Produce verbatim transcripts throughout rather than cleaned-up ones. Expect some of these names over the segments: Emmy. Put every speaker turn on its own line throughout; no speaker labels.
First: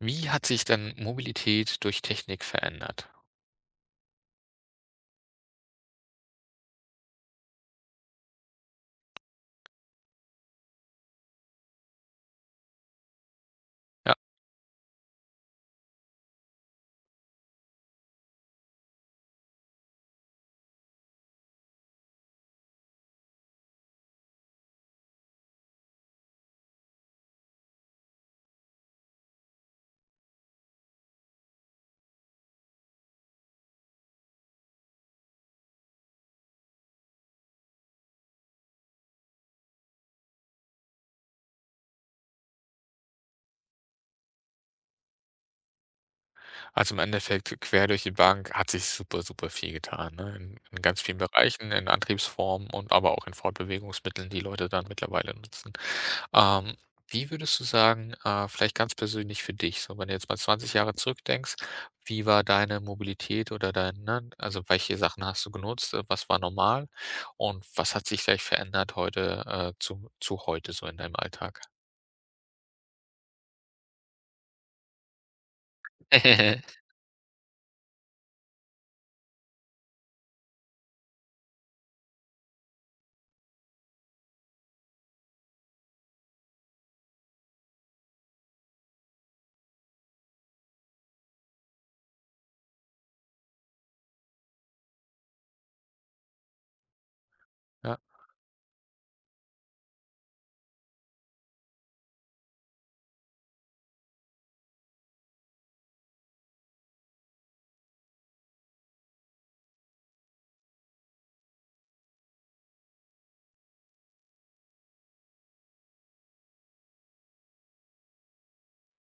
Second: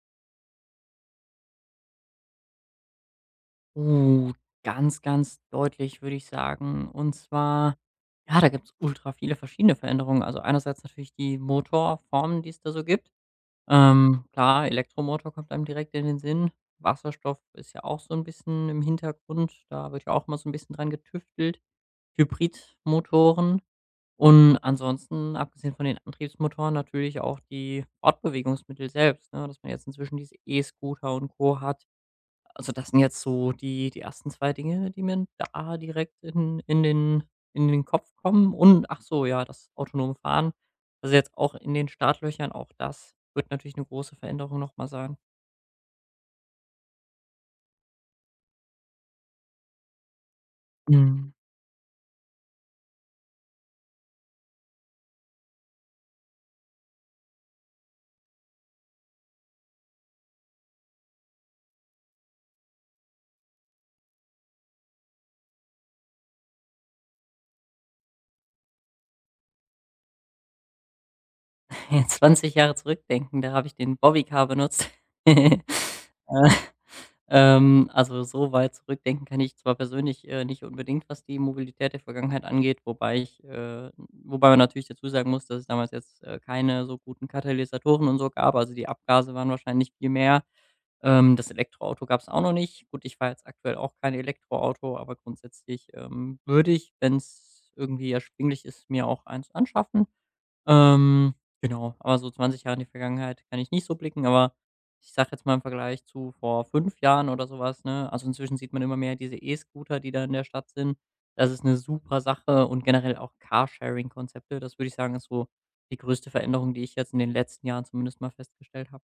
Wie hat sich denn Mobilität durch Technik verändert?
Uh, ganz, ganz deutlich, würde ich sagen. Und zwar, ja, da gibt es ultra viele verschiedene Veränderungen. Also einerseits natürlich die Motorformen, die es da so gibt.
Ja,
Ähm, klar, Elektromotor kommt einem direkt in den Sinn. Wasserstoff ist ja auch so ein bisschen im Hintergrund. Da wird ja auch mal so ein bisschen dran getüftelt. Hybridmotoren. Und ansonsten, abgesehen von den Antriebsmotoren, natürlich auch die Fortbewegungsmittel selbst. Ne? Dass man jetzt inzwischen diese E-Scooter und Co. hat. Also, das sind jetzt so die die ersten zwei Dinge, die mir da direkt in in den in den Kopf kommen. Und ach so, ja, das autonome Fahren. Also, jetzt auch in den Startlöchern, auch das wird natürlich eine große Veränderung noch mal sein.
also im Endeffekt quer durch die Bank hat sich super, super viel getan, ne? In, in ganz vielen
Mhm.
Bereichen, in Antriebsformen und aber auch in Fortbewegungsmitteln, die Leute dann mittlerweile nutzen. Ähm, Wie würdest du sagen, äh, vielleicht ganz persönlich für dich, so wenn du jetzt mal zwanzig Jahre zurückdenkst, wie war deine Mobilität oder dein, ne, also welche Sachen hast du genutzt, äh, was war normal und was hat sich vielleicht verändert heute äh, zu, zu heute so in deinem Alltag?
Jetzt zwanzig Jahre zurückdenken, da habe ich den Bobbycar benutzt. Äh. Ähm, also so weit zurückdenken kann ich zwar persönlich, äh, nicht unbedingt, was die Mobilität der Vergangenheit angeht, wobei ich äh, wobei man natürlich dazu sagen muss, dass es damals jetzt, äh, keine so guten Katalysatoren und so gab. Also, die Abgase waren wahrscheinlich viel mehr. Ähm, das Elektroauto gab es auch noch nicht. Gut, ich fahre jetzt aktuell auch kein Elektroauto, aber grundsätzlich, ähm, würde ich, wenn es
Ja.
irgendwie erschwinglich ist, mir auch eins anschaffen. Ähm, genau, aber so zwanzig Jahre in die Vergangenheit kann ich nicht so blicken, aber ich sage jetzt mal im Vergleich zu vor fünf Jahren oder sowas, ne? Also, inzwischen sieht man immer mehr diese E-Scooter, die da in der Stadt sind. Das ist eine super Sache und generell auch Carsharing-Konzepte. Das würde ich sagen, ist so die größte Veränderung, die ich jetzt in den letzten Jahren zumindest mal festgestellt habe.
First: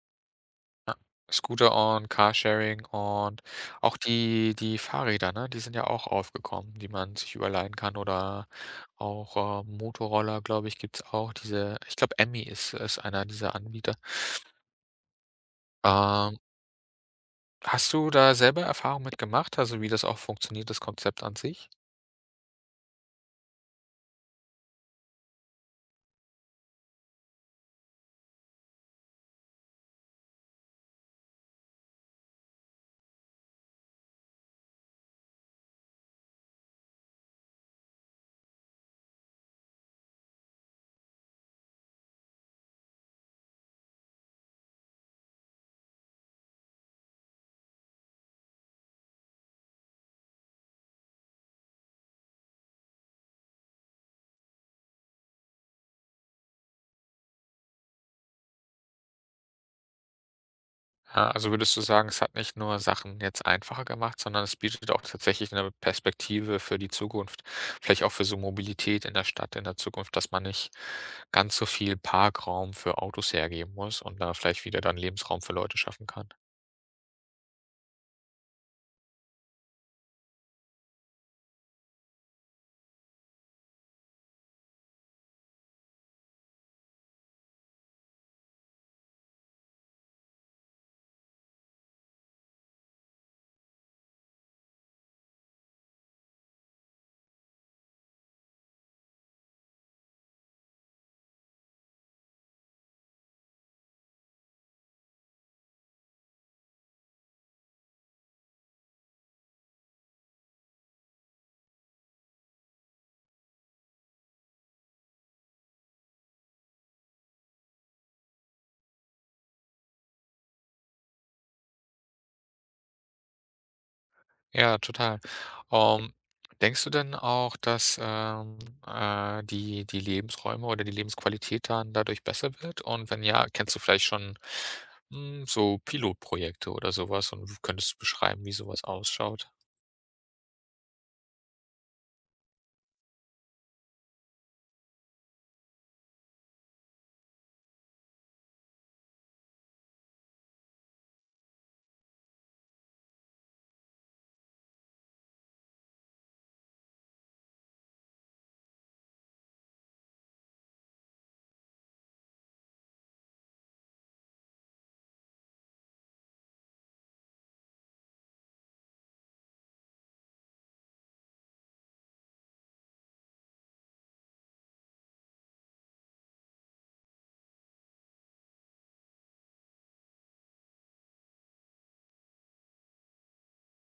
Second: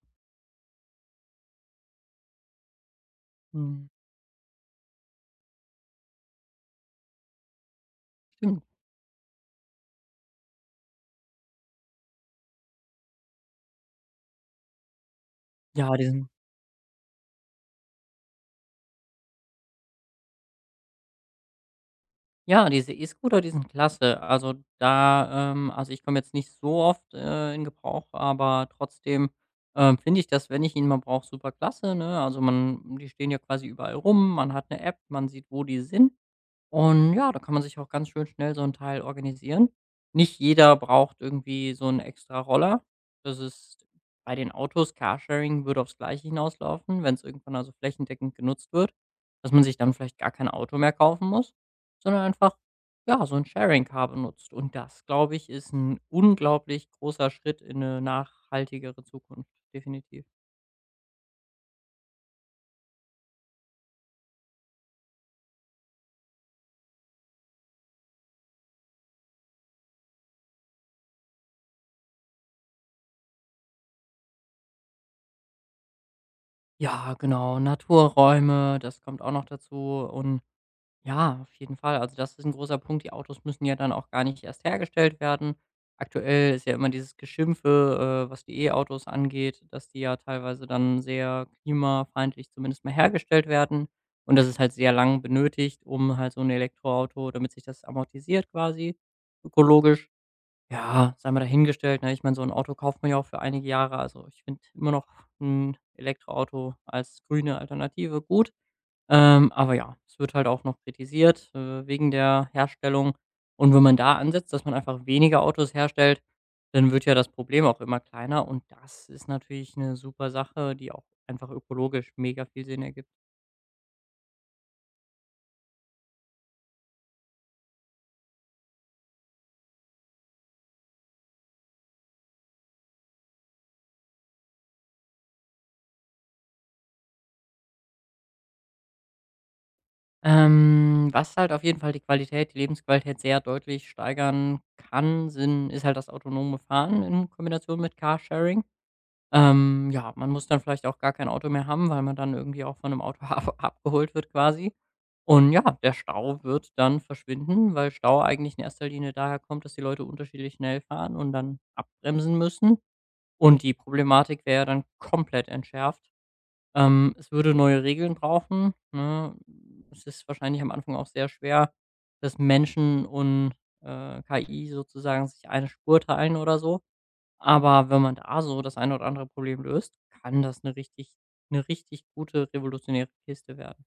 Ja, Scooter und Carsharing und
Mhm.
auch die die Fahrräder, ne? Die sind ja auch aufgekommen, die man sich überleihen kann oder
Stimmt.
auch, äh, Motorroller, glaube ich, gibt's auch diese ich glaube, Emmy ist ist einer dieser Anbieter.
Ja, diesen.
Ähm, Hast du da selber Erfahrung mit gemacht, also wie das auch funktioniert, das Konzept an sich?
Ja, diese E-Scooter, die sind klasse. Also da, ähm, also ich komme jetzt nicht so oft, äh, in Gebrauch, aber trotzdem, ähm, finde ich das, wenn ich ihn mal brauche, super klasse, ne? Also, man die stehen ja quasi überall rum, man hat eine App, man sieht, wo die sind. Und ja, da kann man sich auch ganz schön schnell so ein Teil organisieren. Nicht jeder braucht irgendwie so einen extra Roller. Das ist bei den Autos. Carsharing würde aufs Gleiche hinauslaufen, wenn es irgendwann also flächendeckend genutzt wird, dass man sich dann vielleicht gar kein Auto mehr kaufen muss, sondern einfach, ja, so ein Sharing-Car benutzt. Und das, glaube ich, ist ein unglaublich großer Schritt in eine nachhaltigere Zukunft, definitiv.
Ja, also würdest du sagen, es hat nicht nur Sachen jetzt einfacher gemacht, sondern es bietet auch tatsächlich eine Perspektive für die Zukunft, vielleicht auch für so Mobilität in der Stadt in der Zukunft, dass man nicht ganz so viel Parkraum für Autos hergeben muss und da vielleicht wieder dann Lebensraum für Leute schaffen kann?
Ja, genau, Naturräume, das kommt auch noch dazu. Und ja, auf jeden Fall. Also das ist ein großer Punkt. Die Autos müssen ja dann auch gar nicht erst hergestellt werden. Aktuell ist ja immer dieses Geschimpfe, äh, was die E-Autos angeht, dass die ja teilweise dann sehr klimafeindlich zumindest mal hergestellt werden. Und das ist halt sehr lang benötigt, um halt so ein Elektroauto, damit sich das amortisiert quasi, ökologisch. Ja, sei mal dahingestellt, ne? Ich meine, so ein Auto kauft man ja auch für einige Jahre. Also, ich finde immer noch ein Elektroauto als grüne Alternative gut. Ähm, aber ja, es wird halt auch noch kritisiert, äh, wegen der Herstellung. Und wenn man da ansetzt, dass man einfach weniger Autos herstellt, dann wird ja das Problem auch immer kleiner. Und das ist natürlich eine super Sache, die auch einfach ökologisch mega viel Sinn ergibt.
Ja, total. Ähm, Denkst du denn auch, dass, ähm, äh, die die Lebensräume oder die Lebensqualität dann dadurch besser wird? Und wenn ja, kennst du vielleicht schon, hm, so Pilotprojekte oder sowas? Und könntest du beschreiben, wie sowas ausschaut?
Ähm, was halt auf jeden Fall die Qualität die Lebensqualität sehr deutlich steigern kann, sind ist halt das autonome Fahren in Kombination mit Carsharing. Ähm, ja, man muss dann vielleicht auch gar kein Auto mehr haben, weil man dann irgendwie auch von einem Auto ab abgeholt wird quasi. Und ja, der Stau wird dann verschwinden, weil Stau eigentlich in erster Linie daher kommt, dass die Leute unterschiedlich schnell fahren und dann abbremsen müssen. Und die Problematik wäre ja dann komplett entschärft. Ähm, es würde neue Regeln brauchen, ne? Es ist wahrscheinlich am Anfang auch sehr schwer, dass Menschen und, äh, K I sozusagen sich eine Spur teilen oder so. Aber wenn man da so das eine oder andere Problem löst, kann das eine richtig, eine richtig gute revolutionäre Kiste werden.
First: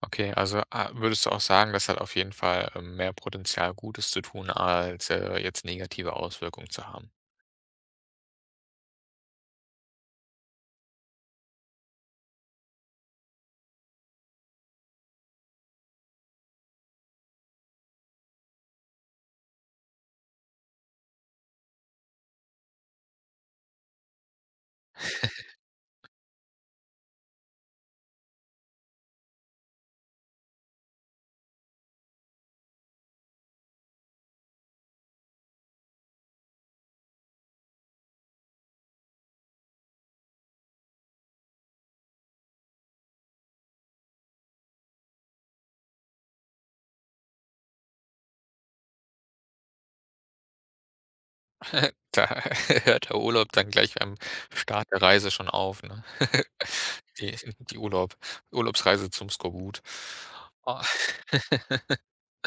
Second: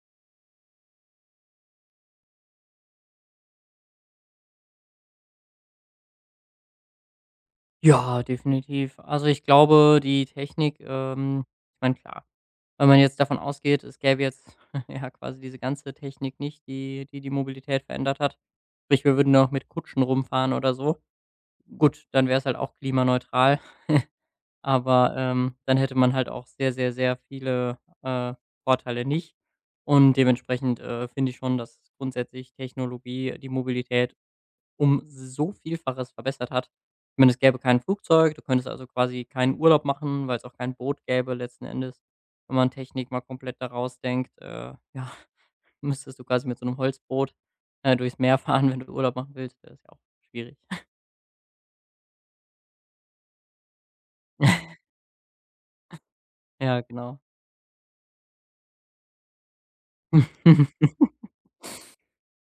Okay, also, ah, würdest du auch sagen, das hat auf jeden Fall, ähm, mehr Potenzial, Gutes zu tun, als, äh, jetzt negative Auswirkungen zu haben?
Ja, definitiv. Also, ich glaube, die Technik, ähm ich meine, klar, wenn man jetzt davon ausgeht, es gäbe jetzt ja quasi diese ganze Technik nicht, die die die Mobilität verändert hat. Sprich, wir würden noch mit Kutschen rumfahren oder so. Gut, dann wäre es halt auch klimaneutral. Aber, ähm, dann hätte man halt auch sehr, sehr, sehr viele, äh, Vorteile nicht. Und dementsprechend, äh, finde ich schon, dass grundsätzlich Technologie die Mobilität um so Vielfaches verbessert hat. Ich meine, es gäbe kein Flugzeug, du könntest also quasi keinen Urlaub machen, weil es auch kein Boot gäbe letzten Endes. Wenn man Technik mal komplett daraus denkt, äh, ja, müsstest du quasi mit so einem Holzboot, äh, durchs Meer fahren, wenn du Urlaub machen willst. Das ist ja auch schwierig.
Da hört der Urlaub dann gleich am Start der Reise schon auf, ne?
Ja, genau.
Die die Urlaub Urlaubsreise zum Skorbut. Ah.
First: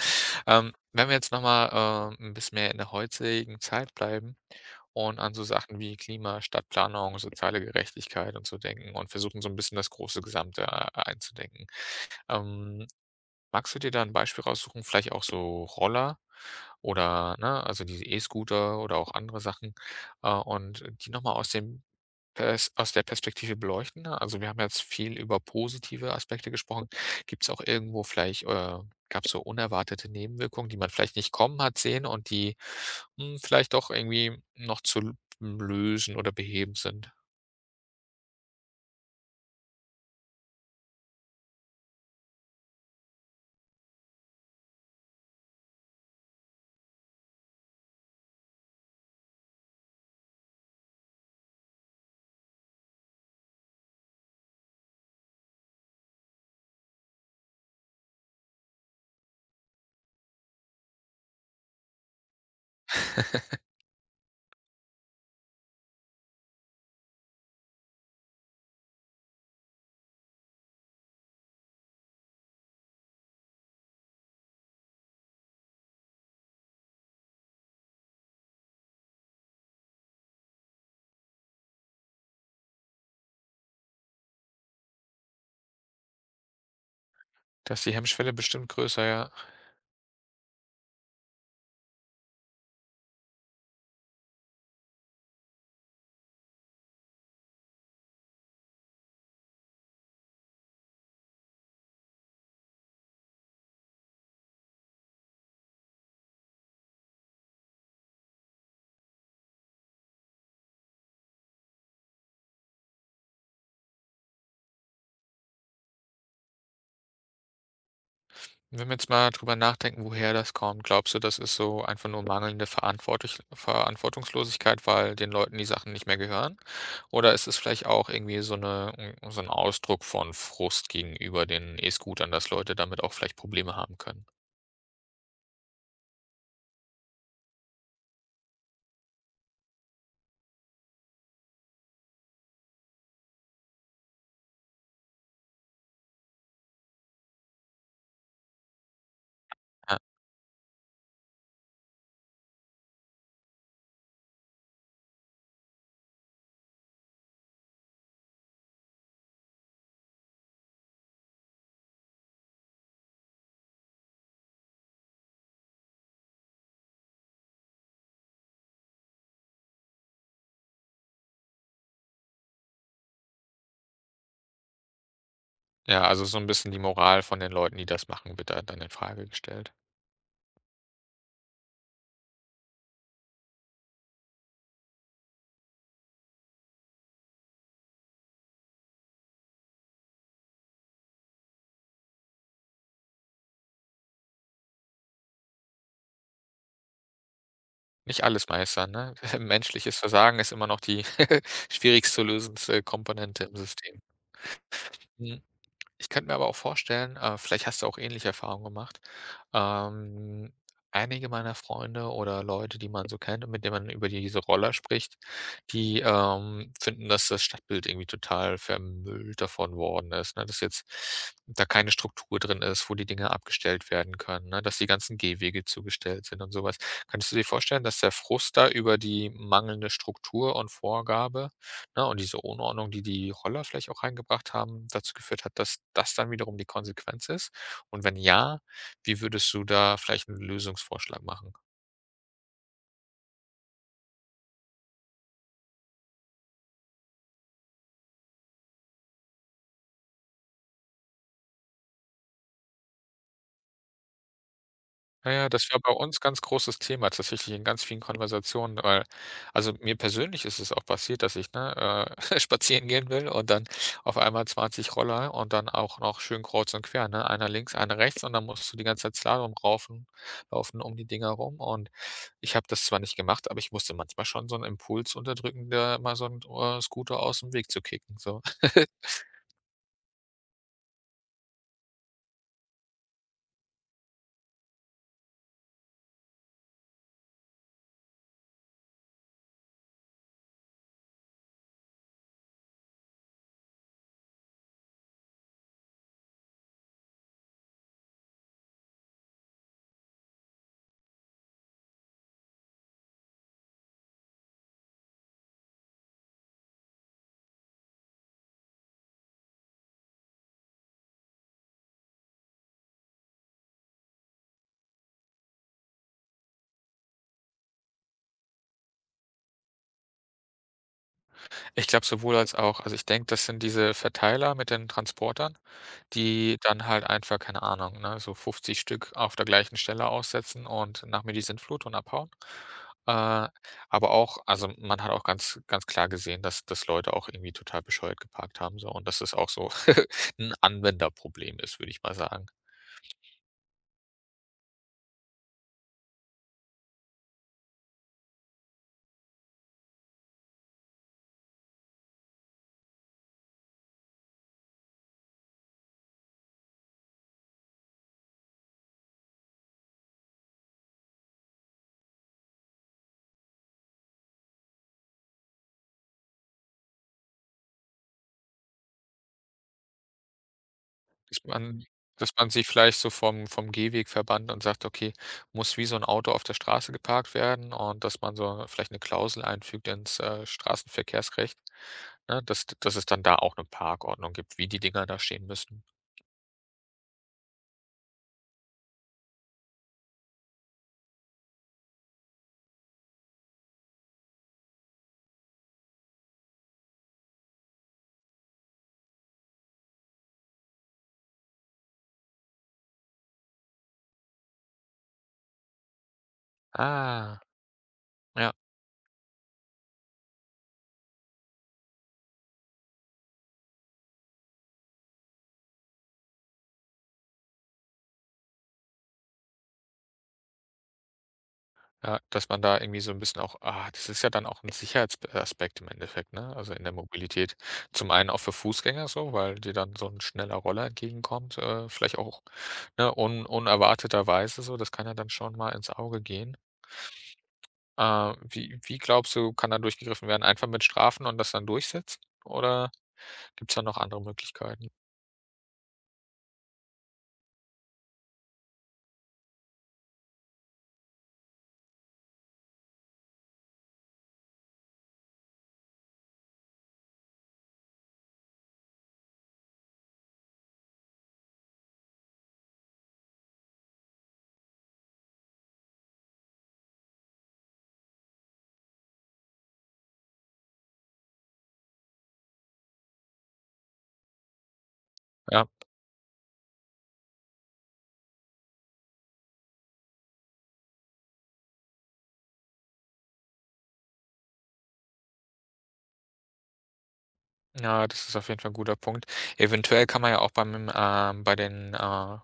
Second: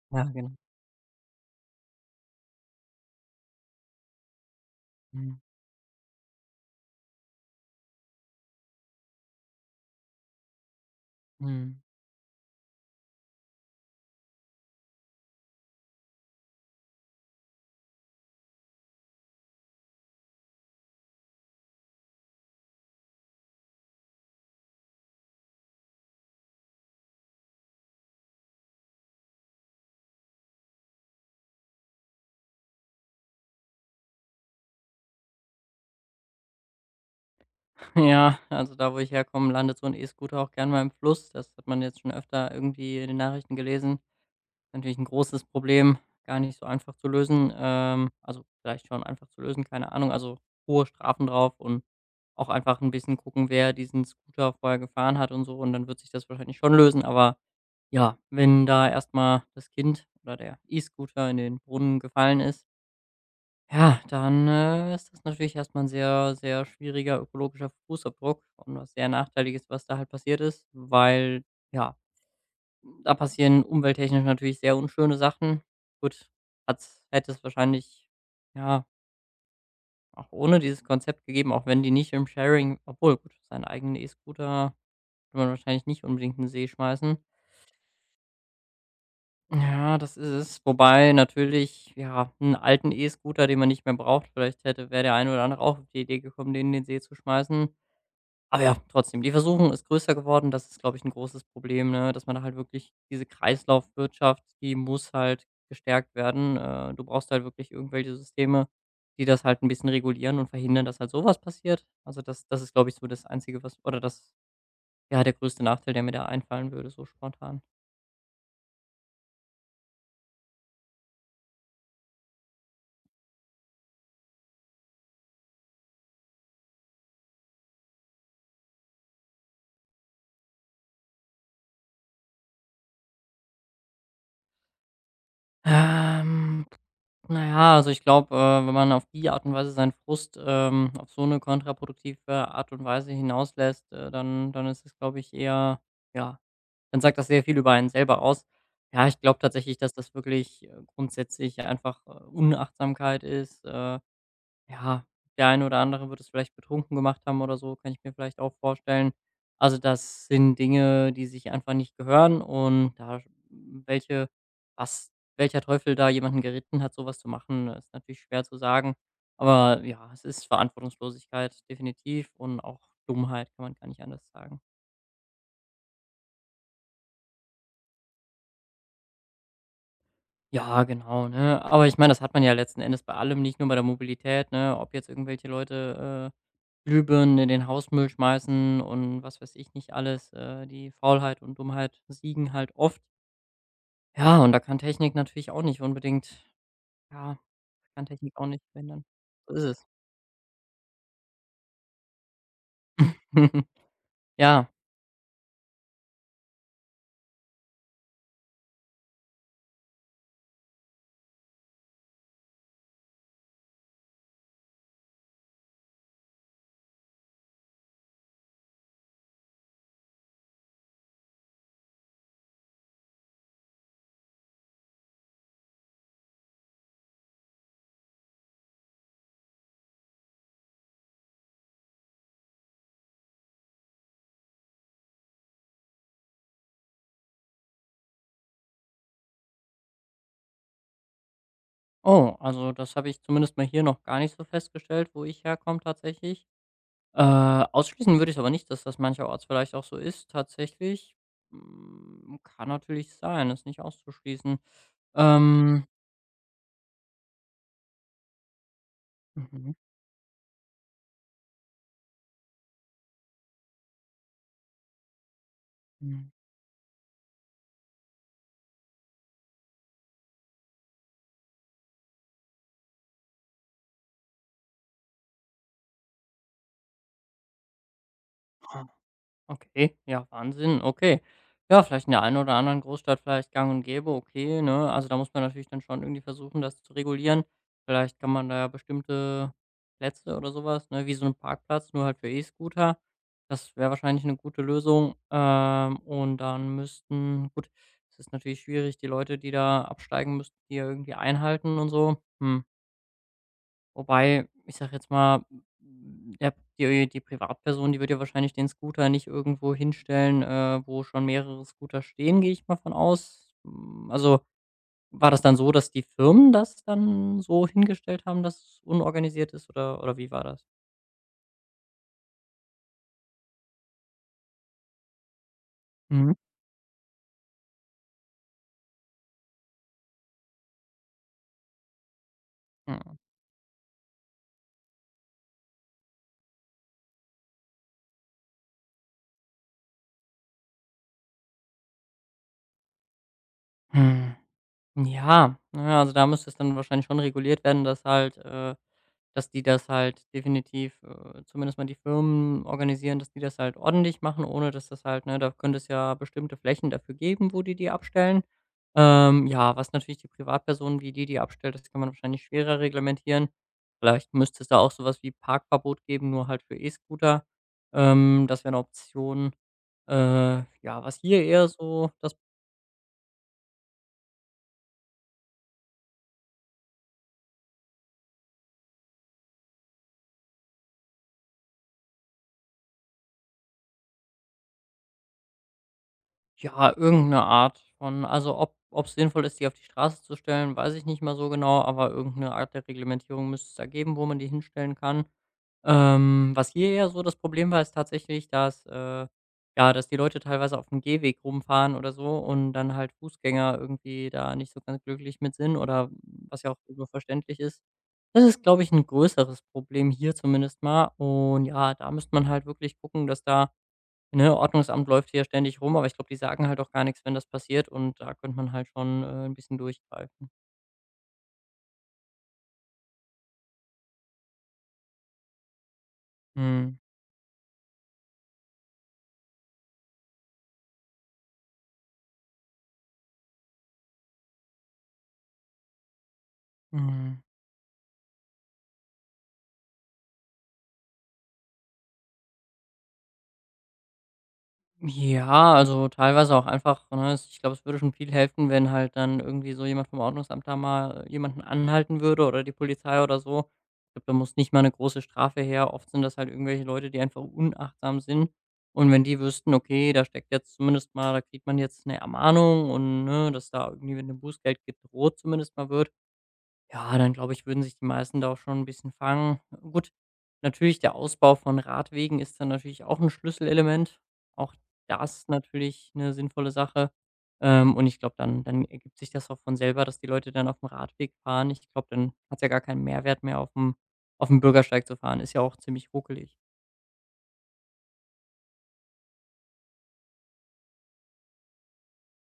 Ja, genau.
Ähm, wenn wir jetzt noch mal, äh, 'n bisschen mehr in der heutigen Zeit bleiben und an
Mhm.
so Sachen wie Klima, Stadtplanung, soziale Gerechtigkeit und so denken und versuchen, so ein bisschen das große Gesamte, äh, einzudenken.
Mhm.
Ähm, Magst du dir da ein Beispiel raussuchen? Vielleicht auch so Roller oder, ne, also diese E-Scooter oder auch andere Sachen, äh, und die noch mal aus dem Pers aus der Perspektive beleuchten, ne? Also, wir haben jetzt viel über positive Aspekte gesprochen. Gibt es auch irgendwo vielleicht äh, gab es so unerwartete Nebenwirkungen, die man vielleicht nicht kommen hat sehen und die, hm, vielleicht doch irgendwie noch zu l lösen oder beheben sind?
Ja, also da, wo ich herkomme, landet so ein E-Scooter auch gern mal im Fluss. Das hat man jetzt schon öfter irgendwie in den Nachrichten gelesen. Natürlich ein großes Problem, gar nicht so einfach zu lösen. Ähm, also vielleicht schon einfach zu lösen, keine Ahnung. Also hohe Strafen drauf und auch einfach ein bisschen gucken, wer diesen Scooter vorher gefahren hat und so, und dann wird sich das wahrscheinlich schon lösen. Aber ja, wenn da erstmal das Kind oder der E-Scooter in den Brunnen gefallen ist, ja, dann, äh, ist das natürlich erstmal ein sehr, sehr schwieriger ökologischer Fußabdruck und was sehr Nachteiliges, was da halt passiert ist, weil, ja, da passieren umwelttechnisch natürlich sehr unschöne Sachen. Gut, hat's hätte es wahrscheinlich, ja, auch ohne dieses Konzept gegeben, auch wenn die nicht im Sharing. Obwohl, gut, seinen eigenen E-Scooter kann man wahrscheinlich nicht unbedingt in 'n See schmeißen.
Da ist die Hemmschwelle bestimmt größer, ja.
Ja, das ist es. Wobei natürlich, ja, einen alten E-Scooter, den man nicht mehr braucht, vielleicht hätte wäre der eine oder andere auch auf die Idee gekommen, den in den See zu schmeißen. Aber ja, trotzdem, die Versuchung ist größer geworden. Das ist, glaube ich, ein großes Problem, ne, dass man da halt wirklich diese Kreislaufwirtschaft, die muss halt gestärkt werden. Äh, du brauchst halt wirklich irgendwelche Systeme, die das halt ein bisschen regulieren und verhindern, dass halt sowas passiert. Also, das das ist, glaube ich, so das Einzige, was oder das, ja, der größte Nachteil, der mir da einfallen würde, so spontan.
Wenn wir jetzt mal drüber nachdenken, woher das kommt, glaubst du, das ist so einfach nur mangelnde Verantwortlich Verantwortungslosigkeit, weil den Leuten die Sachen nicht mehr gehören? Oder ist es vielleicht auch irgendwie so eine mm, so ein Ausdruck von Frust gegenüber den E-Scootern, dass Leute damit auch vielleicht Probleme haben können?
Ähm. Na ja, also ich glaube, äh, wenn man auf die Art und Weise seinen Frust, ähm, auf so eine kontraproduktive Art und Weise hinauslässt, äh, dann dann ist es, glaube ich, eher, ja, dann sagt das sehr viel über einen selber aus. Ja, ich glaube tatsächlich, dass
Ja,
das wirklich, äh, grundsätzlich einfach, äh, Unachtsamkeit ist. Äh ja, der eine oder andere wird es vielleicht betrunken gemacht haben oder so, kann ich mir vielleicht auch vorstellen. Also, das sind Dinge, die sich einfach nicht gehören, und da sch welche was welcher Teufel da jemanden geritten hat, sowas zu machen, ist natürlich schwer zu sagen. Aber ja, es ist Verantwortungslosigkeit definitiv und auch Dummheit, kann man gar nicht anders sagen.
ja, also so ein bisschen die Moral von den Leuten, die das machen, wird da dann in Frage gestellt.
Ja, genau, ne? Aber ich meine, das hat man ja letzten Endes bei allem, nicht nur bei der Mobilität, ne? Ob jetzt irgendwelche Leute, äh, Glühbirnen in den Hausmüll schmeißen und was weiß ich nicht alles. Äh, die Faulheit und Dummheit siegen halt oft. Ja, und da kann Technik natürlich auch nicht unbedingt, ja, kann
Nicht
Technik auch
alles
nicht
meistern,
verhindern.
ne?
So ist es.
Menschliches Versagen ist immer noch die schwierigst zu lösendste Komponente im System.
Ja,
Mhm. Ich könnte mir aber auch vorstellen, äh, vielleicht hast du auch ähnliche Erfahrungen gemacht. Ähm, Einige meiner Freunde oder Leute, die man so kennt und mit denen man über diese Roller spricht, die, ähm, finden, dass das Stadtbild irgendwie total vermüllt davon worden ist, ne? Dass jetzt da keine Struktur drin ist, wo die Dinge abgestellt werden können, ne? Dass die ganzen Gehwege zugestellt sind und sowas. Kannst du dir vorstellen, dass der Frust da über die mangelnde Struktur und Vorgabe, ne, und diese Unordnung, die die Roller vielleicht auch reingebracht haben, dazu geführt hat, dass das dann wiederum die Konsequenz ist? Und wenn ja, wie würdest du da vielleicht einen Lösungsvorschlag machen?
oh, also das habe ich zumindest mal hier noch gar nicht so festgestellt, wo ich herkomme tatsächlich. Äh, Ausschließen würde ich aber nicht, dass das mancherorts vielleicht auch so ist tatsächlich. Hm, kann natürlich sein, ist nicht auszuschließen.
Ja, ja, das war
Ähm.
bei uns ganz großes Thema tatsächlich in ganz vielen Konversationen, weil also,
Mhm.
mir persönlich ist es auch passiert, dass ich, ne, äh, spazieren gehen will und dann auf einmal zwanzig Roller und dann auch noch
Mhm.
schön kreuz und quer, ne? Einer links, einer rechts und dann musst du die ganze Zeit Slalom raufen laufen um die Dinger rum und ich habe das zwar nicht gemacht, aber ich musste manchmal schon so einen Impuls unterdrücken, da mal so einen äh, Scooter aus dem Weg zu kicken, so.
Okay, ja, Wahnsinn, okay. Ja, vielleicht in der einen oder anderen Großstadt vielleicht gang und gäbe, okay, ne? Also da muss man natürlich dann schon irgendwie versuchen, das zu regulieren. Vielleicht kann man da ja bestimmte Plätze oder sowas, ne, wie so 'n Parkplatz, nur halt für E-Scooter. Das wäre wahrscheinlich eine gute Lösung. Ähm, und dann müssten, gut, es ist natürlich schwierig, die Leute, die da absteigen müssten, die ja irgendwie einhalten und so. Hm. Wobei, ich sage jetzt mal, hm, der die die Privatperson, die wird ja wahrscheinlich den Scooter nicht irgendwo hinstellen, äh, wo schon mehrere Scooter stehen, gehe ich mal von aus. Hm, also, war das dann so, dass die Firmen das dann so hingestellt haben, dass es unorganisiert ist, oder oder wie war das?
Ich glaube sowohl als auch. Also, ich denke, das sind diese Verteiler mit den Transportern,
Mhm.
die dann halt einfach, keine Ahnung, ne, so fünfzig Stück auf der gleichen Stelle aussetzen und nach mir die Sintflut und abhauen. Äh, aber auch also, man hat auch ganz ganz klar gesehen, dass dass Leute auch irgendwie total bescheuert geparkt haben so und dass es auch so ein Anwenderproblem ist, würde ich mal sagen.
Mhm. Ja, na ja, also da müsste es dann wahrscheinlich schon reguliert werden, dass halt, äh, dass die das halt definitiv, äh, zumindest mal die Firmen organisieren, dass die das halt ordentlich machen, ohne dass das halt, ne, da könnte es ja bestimmte Flächen dafür geben, wo die die abstellen. Ähm, ja, was natürlich die Privatpersonen, wie die die abstellt, das kann man wahrscheinlich schwerer reglementieren. Vielleicht müsste es da auch sowas wie Parkverbot geben, nur halt für E-Scooter. Ähm, das wäre eine Option. Äh, ja, was
Dass
hier eher
man
so
Dass
das.
man sich vielleicht so vom vom Gehweg verbannt und sagt: „Okay, muss wie so ein Auto auf der Straße geparkt werden“, und dass man so vielleicht eine Klausel einfügt ins, äh, Straßenverkehrsrecht, ne, dass dass es dann da auch eine Parkordnung gibt, wie die Dinger da stehen müssen.
Ja, irgendeine Art von, also, ob ob es sinnvoll ist, die auf die Straße zu stellen, weiß ich nicht mal so genau, aber irgendeine Art der Reglementierung müsste es da geben, wo man die hinstellen kann. Ähm, was hier ja so das Problem war, ist tatsächlich, dass, äh ja, dass die Leute teilweise auf dem Gehweg rumfahren oder so und dann halt Fußgänger irgendwie da nicht so ganz glücklich mit sind, oder was ja auch irgendwo
Ah,
verständlich ist. Das
ja.
ist, glaube ich, ein größeres Problem hier zumindest mal, und ja, da müsste man halt wirklich gucken, dass da. Ne, Ordnungsamt läuft hier ständig rum, aber ich glaube, die sagen halt auch gar nichts, wenn das passiert, und da könnte man halt schon, äh, 'n bisschen durchgreifen.
Ja, dass man da irgendwie so ein bisschen auch ah, das ist ja dann auch ein Sicherheitsaspekt im Endeffekt, ne? Also, in der
Mhm,
Mobilität. Zum einen auch für Fußgänger so, weil dir dann so ein schneller Roller entgegenkommt, äh, vielleicht auch, ne, un unerwarteterweise so. Das kann ja dann schon mal ins Auge gehen.
mhm.
Äh, wie wie glaubst du, kann da durchgegriffen werden? Einfach mit Strafen und das dann durchsetzen oder gibt's da noch andere Möglichkeiten?
Ja, also teilweise auch einfach, ne, es ich glaube, es würde schon viel helfen, wenn halt dann irgendwie so jemand vom Ordnungsamt da mal, äh, jemanden anhalten würde oder die Polizei oder so. Ich glaube, da muss nicht mal eine große Strafe her. Oft sind das halt irgendwelche Leute, die einfach unachtsam sind. Und wenn die wüssten, okay, da steckt jetzt zumindest mal, da kriegt man jetzt eine Ermahnung und, ne, dass da irgendwie, wenn ein Bußgeld gibt, rot zumindest mal wird. Ja, dann glaube ich, würden sich die meisten da auch schon ein bisschen fangen. Gut, natürlich der Ausbau von Radwegen ist dann natürlich auch ein Schlüsselelement. Auch das
Ja.
natürlich eine sinnvolle Sache. Ähm, und ich glaube, dann dann ergibt sich das auch von selber, dass die Leute dann auf dem Radweg fahren. Ich glaube, dann hat's ja gar keinen Mehrwert mehr, auf dem auf dem Bürgersteig zu fahren. Ist ja auch ziemlich ruckelig.
Ja, das ist auf jeden Fall ein guter Punkt. Eventuell kann man ja auch beim ähm, bei den, äh,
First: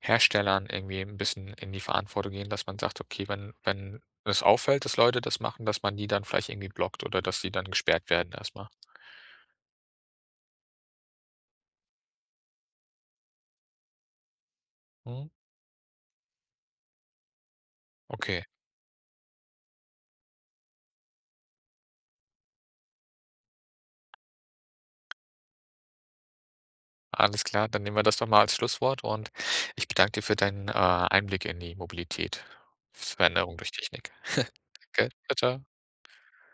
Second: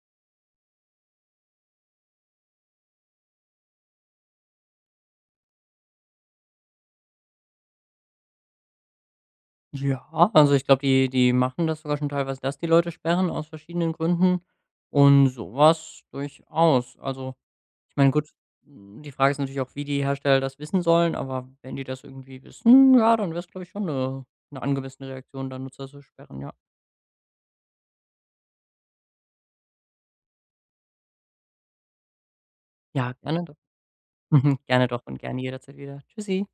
Herstellern irgendwie ein bisschen in die Verantwortung gehen, dass man sagt: „Okay, wenn wenn es auffällt, dass Leute das machen, dass man die dann vielleicht irgendwie blockt oder dass die dann gesperrt werden erstmal.
Ja, also ich glaube, die die machen das sogar schon teilweise, dass die Leute sperren aus verschiedenen Gründen
Mal.“
und
Mhm,
sowas durchaus. Also, ich meine, gut,
okay,
hm, die Frage ist natürlich auch, wie die Hersteller das wissen sollen, aber wenn die das irgendwie wissen, ja, dann wäre es, glaube ich, schon, äh, eine 'ne angemessene Reaktion, da Nutzer zu sperren, ja.
alles klar, dann nehmen wir das doch mal als Schlusswort und ich bedanke dir für deinen, äh, Einblick in die Mobilität,
Ja, gerne
Veränderung
doch.
durch Technik.
Gerne doch
Danke.
und
Tschau,
gerne
tschau.
jederzeit wieder. Tschüssi.